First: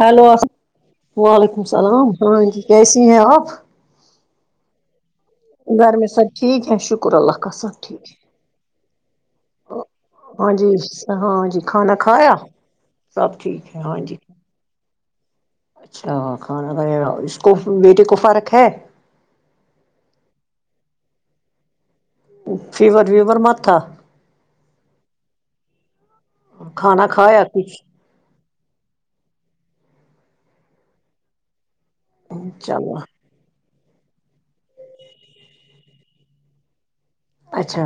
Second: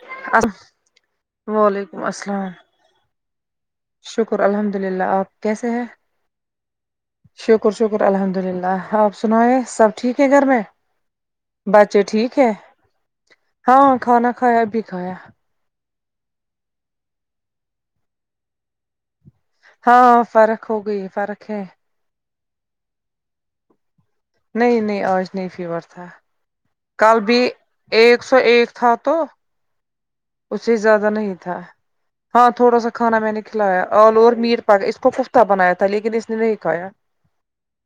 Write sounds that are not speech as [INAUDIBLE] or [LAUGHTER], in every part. hello وعلیکم السلام ہاں جی کیسی ہیں آپ شکر الحمد للہ آپ کیسے ہیں گھر میں سب ٹھیک ہے شکر اللہ شکر کاسب شکر ٹھیک ہے الحمد للہ آپ سنائے سب ٹھیک ہے گھر ہاں میں جی ہاں جی کھانا بچے کھایا ٹھیک ہے سب ٹھیک ہے ہاں جی کھایا ابھی کھایا اچھا کھانا کھیا اس کو بیٹے کو فرق ہے ہاں فرق ہو گئی فرق ہے فیور ویور مت تھا نہیں نہیں آج نہیں فیور تھا کھانا کل بھی کھایا کچھ ایک سو ایک تھا تو اس سے زیادہ نہیں تھا ہاں تھوڑا سا چلو کھانا میں نے کھلایا اور آلو میر پر اس کو کفتہ بنایا تھا لیکن اس نے نہیں کھایا اچھا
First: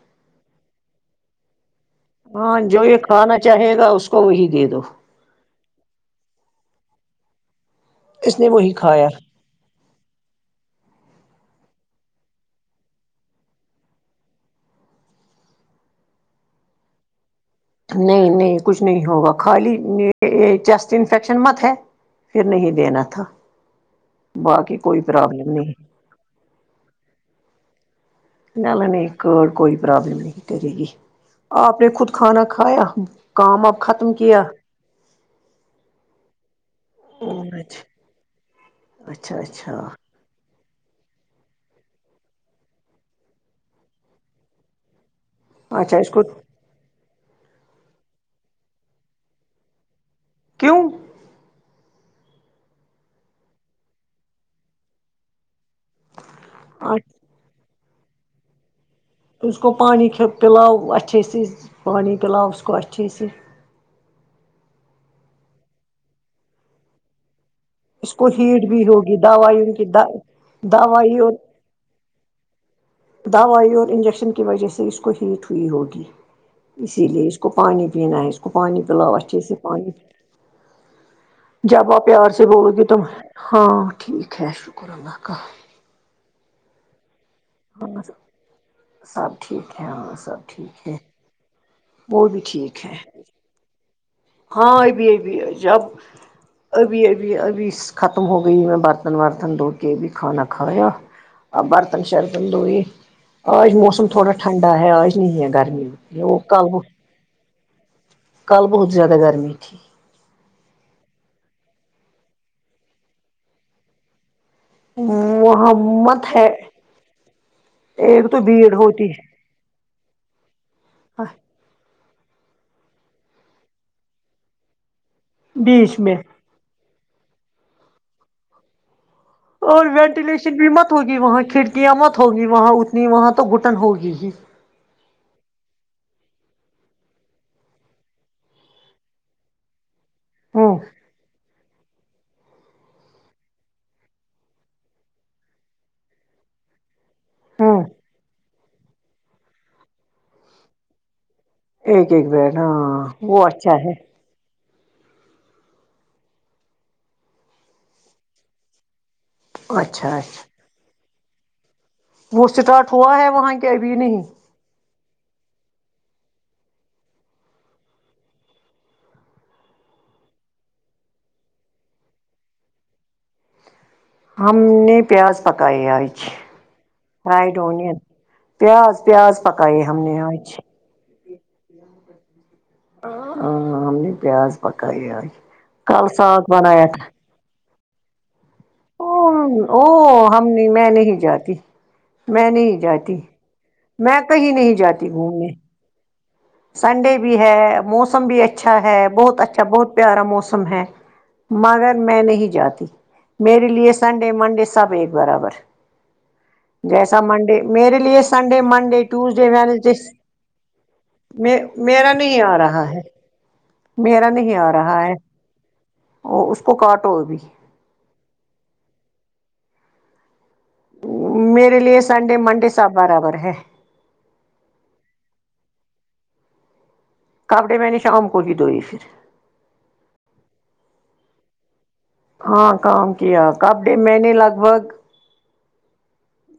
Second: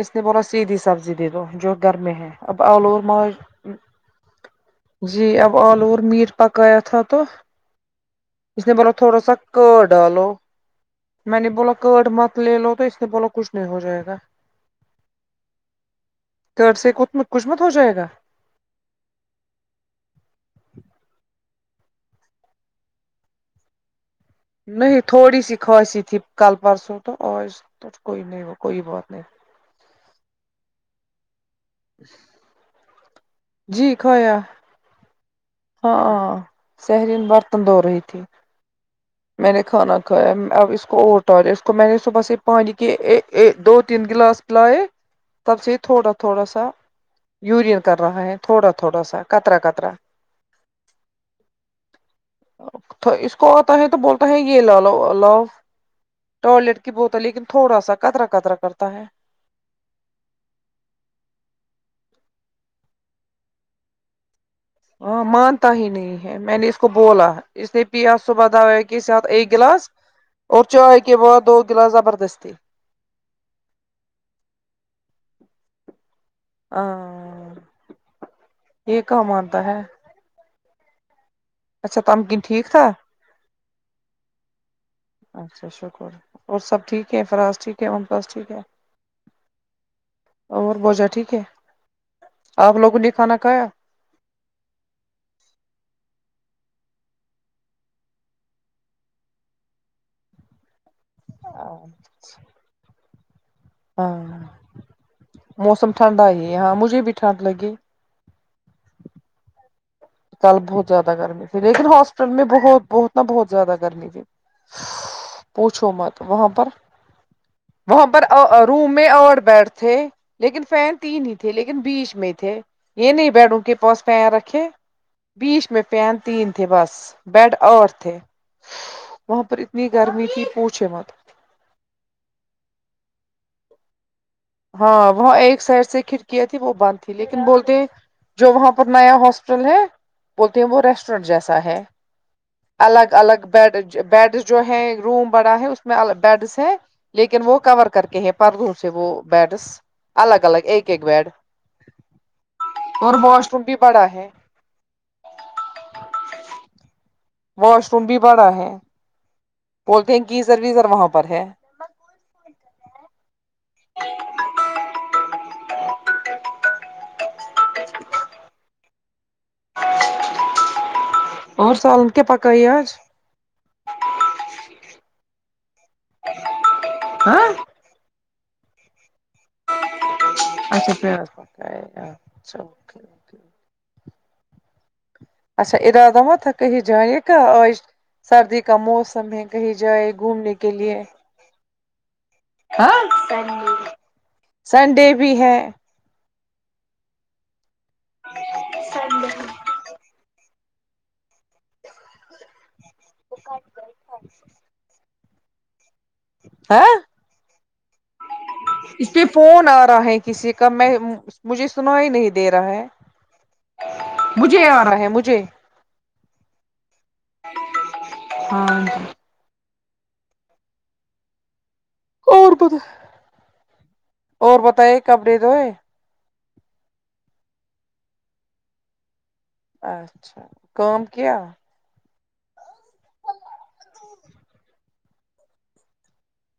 اس نے بولا سیدھی سبزی دے دو جو گھر میں ہے ہاں اب جو آلو یہ اور موز کھانا چاہے گا اس کو وہی دے دو جی اب آلو اور میٹ پکایا تھا تو اس نے بولا تھوڑا سا کرڈ ڈالو میں نے بولا کرڈ مت لے لو تو اس نے بولا کچھ نہیں ہو جائے گا کرڈ سے کچھ مت کچھ مت ہو جائے گا نہیں نہیں کچھ نہیں ہوگا خالی چیسٹ انفیکشن مت ہے پھر نہیں دینا تھا باقی کوئی نہیں تھوڑی پرابلم سی نہیں کاسیی تھی کل پرسوں تو آج تو کوئی نہیں کوئی اللہ بات نے نہیں کرڈ کوئی پرابلم نہیں کرے گی آپ نے خود کھانا کھایا کام آپ جی ختم کھایا کیا ہاں سہرین برتن دھو رہی تھی اچھا میں نے اچھا کھانا تھا اب اس کو اوٹا دیں اس کو میں نے صبح سے پانی کے آ آدو تین گلاس پلائے تب سے یہ اچھا اس تھوڑا کو تھوڑا سا یورین کر رہا ہے تھوڑا تھوڑا سا کطرا کطرا کیوں تو اس کو ہے تو بولتا ہے یہ لا لو لاؤ ٹوائلٹ کی بوت ہے لیکن تھوڑا سا کترا کترا کرتا ہے اس کو پانی پلاؤ اچھے سے پانی پلاؤ اس کو اچھے سے ہاں مانتا ہی نہیں ہے میں نے اس کو بولاہے اس لیے پیا کو صبح ہیٹ دوی بھی ہوگی اکےسات ایک دوائی ان گلاس کی اور چائے کے دوائی اور بعد دو گلاس زبردست تھی دوائی اور انجیکشن کی وجہ سے اس کو ہیٹ ہوئی ہوگی اسی لیے اس کو ہاں پانی پینا ہے اس کو پانی یہ پلاو کہاں اچھے اس مانتا ہے پانی جب اچھا آپ پیار تمکن سے ٹھیک بولو گے تھا تم ہاں ٹھیک ہے شکر اللہ کا اچھا شکر اور سب ٹھیک ہے فراز ٹھیک ہے ام پاس ٹھیک ہے سب ٹھیک ہے ہاں سب اور ٹھیک بوجا ٹھیک ہے وہ بھی آپ ٹھیک ہے لوگوں نے کھانا کھایا ہاں ابھی ابھی ہے جب ابھی ابھی ابھی ختم ہو گئی میں برتن ورتن دھو کے بھی کھانا کھایا آ برتن شرتن لوئی آج موسم تھوڑا ہاں ٹھنڈا ہے آج نہیں ہے گرمی موسم یہ ٹھنڈا وہ ہی ہے کل ہاں وہ مجھے بھی ٹھنڈ لگی کل بہت زیاد ہ گرمی تھی کل بہت زیادہ گرمی تھی لیکن ہاسپٹل میں بہت بہت نا بہت زیادہ گرمی تھی پوچھو مت محمت ہے وہاں پر وہاں پر ایک تو بھیڑ روم میں ہوتی اور ہے بیٹھ تھے لیکن فین تین ہی تھے لیکن بیچ میں تھے یہ نہیں بیڈ روم کے پاس فین رکھے بیچ میں فین تین تھے بس بیڈ آٹھ تھے وہاں پر اور اتنی گرمی تھی وینٹیلیشن بھی پوچھے مت ہوگی وہاں کھڑکیاں مت ہوگی وہاں اتنی وہاں تو گھوٹن ہوگی ہی ہاں وہاں ایک سائڈ سے کھڑکیاں تھی وہ بند تھی لیکن بولتے ہیں جو وہاں پر نیا ہاسپٹل ہے بولتے ہیں ہوں وہ ریسٹورینٹ جیسا ہے الگ الگ بیڈ بیڈس جو ہے روم بڑا ہے اس میں بیڈس ہیں لیکن وہ ہوں کور کر کے ہیں پر دوں سے وہ بیڈس الگ الگ ایک ایک بیڈ ایک ایک بیڈ ہاں اور وہ واش روم اچھا بھی بڑا ہے واش روم بھی پڑا ہے اچھا بولتے ہیں کہ اچھا گیزر ویزر وہاں پر ہے وہ اسٹارٹ ہوا ہے وہاں کے ابھی نہیں اور سالن کیا پکائی آج ہم نے پیاز پکائی آج ہاں فرائیڈ ہونی پیاز پیاز پکائے ہم نے آج اچھا پیاز پکائی آج ہ ہم نے پیاز پکا ئی ا آ اچھا ادر ادھر تھا کہیں جانے کا آج سردی کا موسم ہے کہیں جائے او ہم گھومنے نہیں کے میں لیے نہیں جاتی میں نہیں ہاں جاتی میں کہیں نہیں جاتی سنڈے بھی گھومنے ہے سنڈے بھی ہے موسم بھی اچھا ہے بہت اچھا بہت پیارا موسم ہے مگر میں نہیں جاتی میرے لیے سنڈے منڈے سب سب ایک برابر ہاں جیسا منڈے میرے لیے سنڈے منڈے اس پہ ٹوزڈے فون آ وینسڈے رہا ہے کسی کا میں مجھے سنا ہی نہیں دے رہا ہے میرا نہیں آ رہا ہے وہ اس کو کاٹو ابھی ہاں جی میرے لیے سنڈے اور منڈے بتا سب برابر ہے اور بتائیں کب دے گئے کپڑے میں نے شام کو بھی دھوئی پھر اچھا کام کیا ہاں کام کیا کب ڈے میں نے لگ بھگ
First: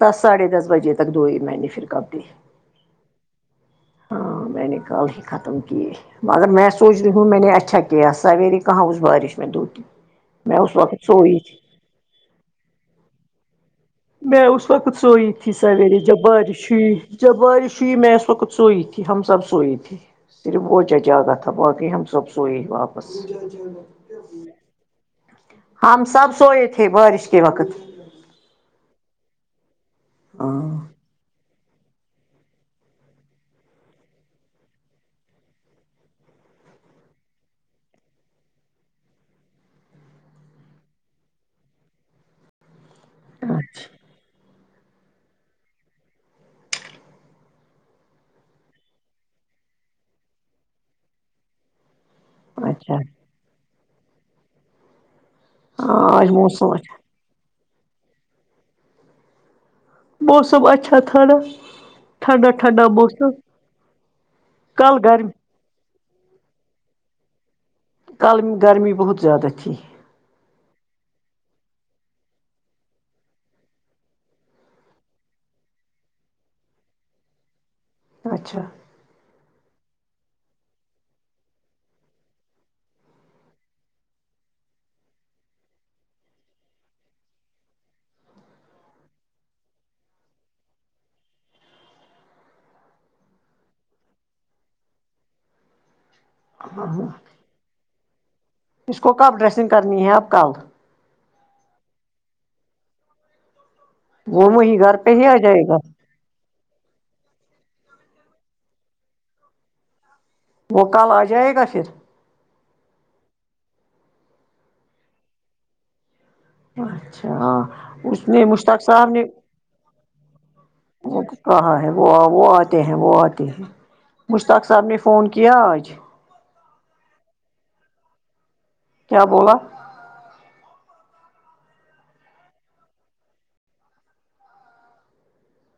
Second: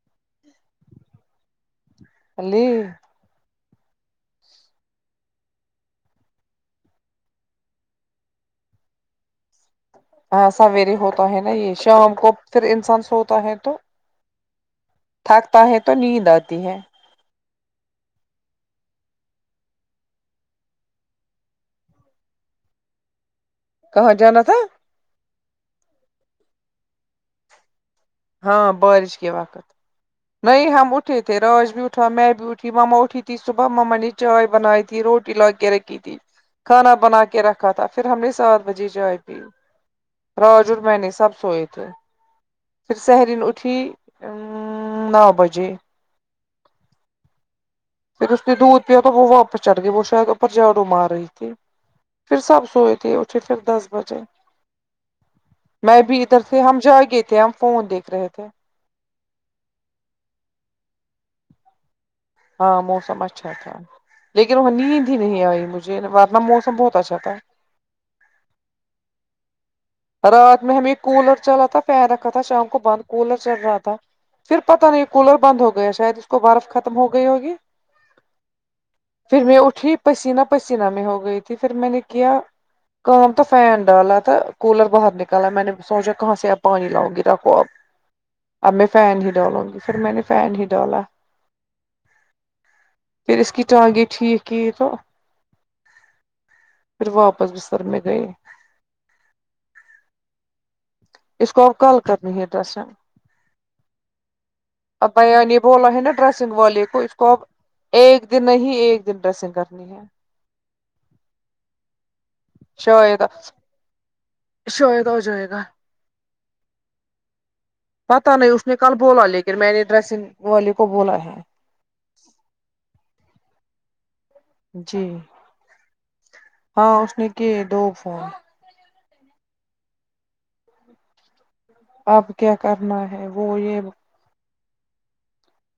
دس ساڑھے دس بجے تک دو ہی میں نے پھر کپڑے علیی ہاں میں نے کال ہی ختم کیے مگر میں سوچ رہی ہوں میں نے اچھا کیا سویری کہاں اس بارش میں دھو ہاں سویرے ہوتا ہے نا یے شام کو پھر انسان سوتا ہے تو میں اس وقت سوئی تھی تھکتا ہے تو سویرے جب نیند بارش آتی ہے ہوئی جب بارش ہوئی میں اس وقت سوئی تھی ہم سب سوئی تھے صرف وہ چچا کا تھا باقی ہم سب سوئے ہی واپس کہاں جانا تھا ہم سب سوئے تھے بارش کے وقت ہاں بارش کے وقت ہاں نہیں ہم اٹھ اٹھے تھے راج بیٹھا میں بھی بیٹھی ماما اٹھی تھی صبح مما نے چائے بنائے تھی روٹی لا کے رکھی تھی کھانا بنا کے رکھا تھا پھر ہم نے سات بجے چائے پی راج اور میں نے سب سوئے تھے پھر سہری میں اٹھی اچھا نو بجے [INAUDIBLE] پھر اس نے دودھ پیا تو وہ واپس چڑھ گئی وہ شاید اوپر جاڑو مار رہی تھی پھر سب اچھا سوئے تھے اٹھے پھر دس بجے ہاں میں بھی آج ادھر تھے موسم ہم جا اچھا گے تھے ہم فون دیکھ رہے تھے موسم اچھا تھا نا ٹھنڈا ہاں ٹھنڈا موسم اچھا تھا لیکن وہاں کل نیند ہی گرمی نہیں آئی مجھے ورنہ موسم بہت اچھا تھا کل گرمی بہت زیادہ تھی رات میں ہمیں کولر چلا تھا پیر رکھا تھا شام کو بند کولر چل رہا تھا پھر پتہ نہیں کولر بند ہو گیا شاید اس کو برف ختم ہو گئی ہوگی اچھا پھر میں اٹھی پسینہ پسینہ میں ہو گئی تھی پھر میں نے کیا کام تو فین ڈالا تھا کولر باہر نکالا میں نے سوچا کہاں سے آپ پانی لاؤ گی رکھو اب اب میں فین ہی ڈالوں گی پھر میں نے فین ہی ڈالا پھر اس کی ٹگے ٹھیک کی تو پھر واپس بستر میں گئے اس کو کب ڈریسنگ کرنی ہے اب ک اس کو اب کل کرنی ہے ڈریسنگ وہ می گار پہ اب ہی آ بھیا نے جائے گا بولا ہے نا ڈریسنگ والے کو اس کو اب ایک دن نہیں ایک دن ڈریسنگ کرنی ہے وہ کل آ جائے گا پھر شاید شاید آجائیگا اچھا ہاں پتا نہیں اس نے کل بولا لیکن میں نے ڈریسنگ والے کو وہ بولا ہے کہا ہے وہ وہ آتے ہیں وہ آتے ہیں مشتاق صاحب نے جی فون کیا آج ہاں اس نے کی دو فون کیا بولا اب کیا کرنا ہے وہ یہ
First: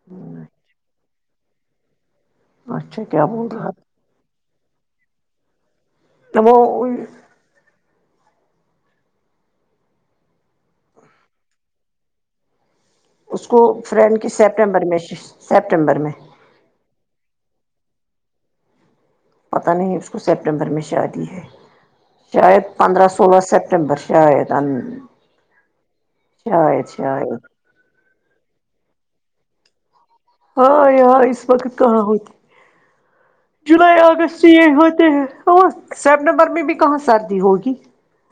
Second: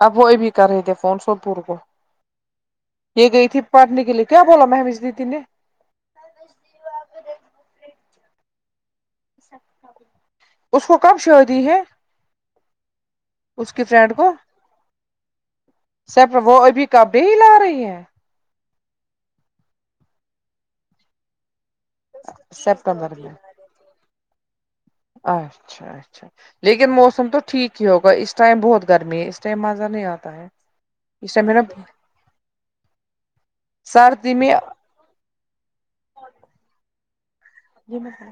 اب وہ ابھی کر رہے تھے فون سوپور کو اچھا کیا یہ بول گئی تھی رہا پڑھنے کے لیے کیا بولا مہویش دیدی نے وہ ان اس کو کب شادی ہے اس کو فرینڈ کے سپٹمبر میں سپٹمبر میں سیپ وہ ابھی کبھی لا رہی ہیں پتا نہیں اس کو سپٹمبر میں شادی ہے شاید پندرہ سپٹمبر میں سولہ سپٹمبر شاید ان اچھا اچھا لیکن موسم تو شاید ٹھیک ہی ہوگا اس ٹائم بہت گرمی ہے اس ٹائم مزہ نہیں آتا ہے ہاں یہاں اس ٹائم میرا وقت کہاں ہوتی ہیں جولائی سردی اگست میں یہ ہوتے ہیں ہاں سپٹمبر میں بھی کہاں سردی ہوگی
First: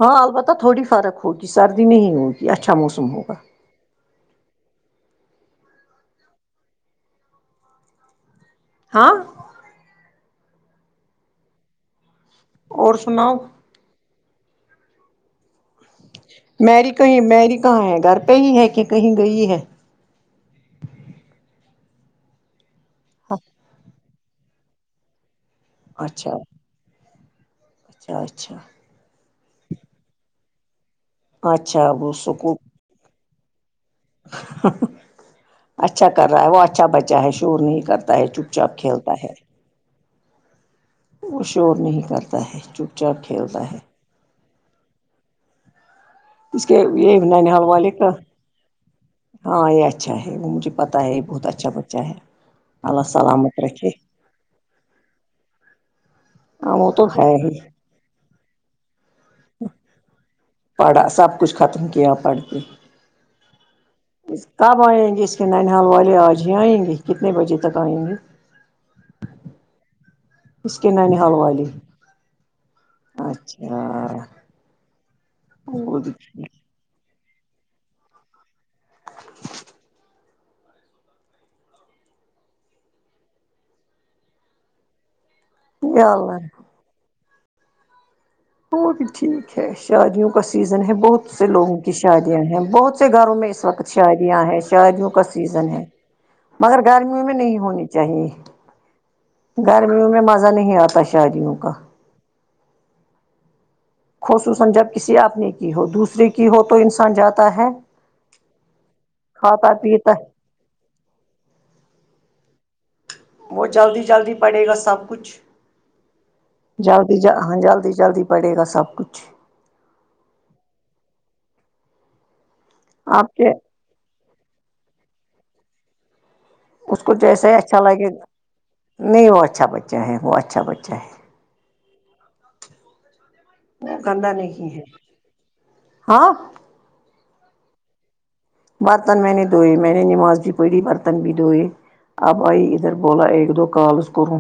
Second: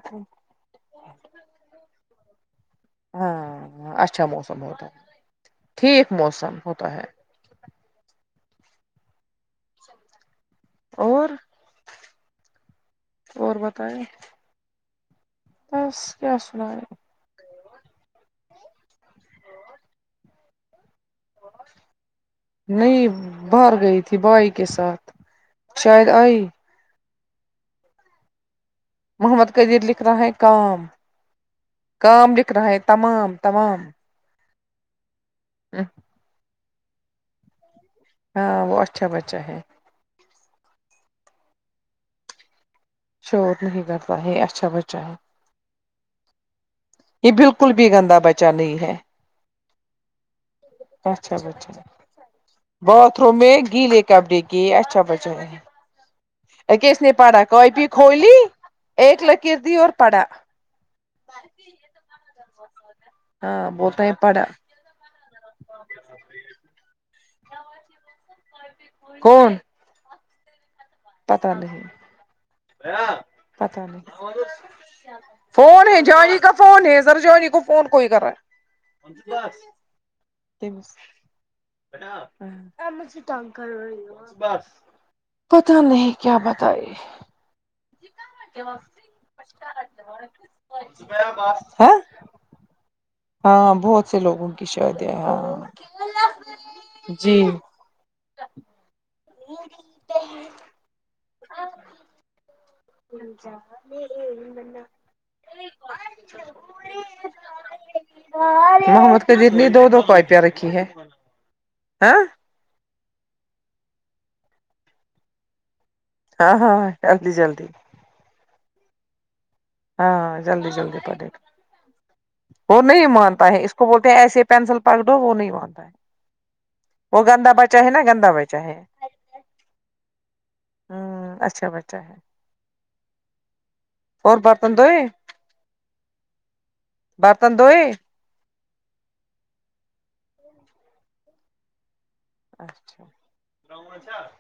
ہاں البتہ تو تھوڑی فرق ہوگی سردی نہیں ہوگی اچھا موسم ہوگا ہاں ہ اچھا موسم ہوتا ہے ٹھیک موسم ہوتا ہے ہاں اور اور سناؤ اور بتایں بس کیا سنائیں کہ میری کہاں ہے گھر پہ ہی ہے کہ کہیں گئی ہے نہیں باہر گئی تھی بھائی کے ساتھ شاید اچھا آئی اچھا اچھا محمد قدیر لکھ رہا ہے کام اچھا وہ کام لکھ سکول رہا ہے تمام تمام اچھا کر رہا ہے وہ اچھا بچہ ہے شور نہیں کرتا اہے چپ ہاں چاپ وہ اچھا کھیلتا ہے بچہ وہ شور نہیں کرتا ہے چاپ شور کھیلتا ہے نہیں کرتا ہے اچھا بچہ ہے اس کے لیے نینحال والک جانی ہے ہاں یہ اچھا ہے وہ مجھے پتا ہے یہ بہت اچھا بچہ ہے اللہ سلامت رکھے ک اچھا بچے ہاں وہ تو نے ہے ہی [UNINTELLIGIBLE] کھولی ایک لکیر دی اور پڑا پڑھا سب کچھ ختم کیا پڑھ کے ہاں بولتا ہے پڑا کب آئیں گے اس کے نینحال والے آج ہی آئیں گے کتنے بجے تک آئیں گے کون اس کے نند پتا نہیں پتا نہیں اچھا فون وہ ہے بھی جونی کا ٹھیک فون ہے ذرا جونی کو فون کوئی کر رہا ہے [UNINTELLIGIBLE] آپ اسے تنگ کر رہی ہو پتا نہیں یا کیا اللہ بتائے وہ بھی ٹھیک ہے شادیوں کا سیزن ہے بہت سے لوگوں کی ہاں شادیاں ہیں بہت اتے گھروں میں اس ہاں وقت بہت سے شادیاں لوگوں ہیں کی شادیوں شادیاں کا ہاں سیزن ہے مگر گرمیوں میں جی نہیں ہونی چاہیے گرمیوں میں مزہ نہیں آتا شادیوں کا [UNINTELLIGIBLE] خصوصا جب کسی آپنے کی ہو دوسرے کی ہو تو انسان جاتا ہے محمد کوجتنی کھاتا دو دو پیتا بیٹ کیا رکھی ہے ہاں وہ جلدی جلدی پڑے گا سب کچھ جلدی جلدی ہاں جلدی جلدی پڑے گا سب کچھ ہاں جلدی جلدی پڑے گا اور نہیں آپ مان کے تا ہے اسکو کو بولتے ہیں ایسے پینسل پکڑو وہ نہیں مانتا ہے اس کو وہ جیسے گندا ہی اچھا بچہ ہے نا لگے گندا بچہ ہے نہیں وہ اچھا بچہ ہے وہ اچھا بچہ ہے ہوں اچھا بچہ ہے اور [UNINTELLIGIBLE] برتن دھوئے ہاں برتن دھوئے برتن میں نے دھوئے میں نے نماز بھی پڑھی برتن بھی دھوئے اب آئی ادھر اچھا بولا ایک دو کالس کرو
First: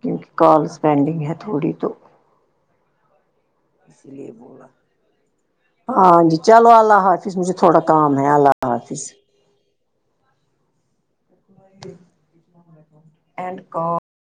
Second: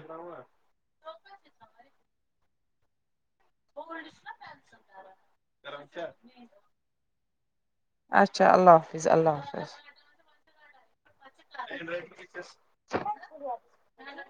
کیونکہ کالس پینڈنگ ہے تھوڑی تو اس لیے بولا ہاں جی چلو اللہ حافظ مجھے تھوڑا کام ہے اللہ حافظ اللہ حافظ [UNINTELLIGIBLE] اینڈ [UNINTELLIGIBLE]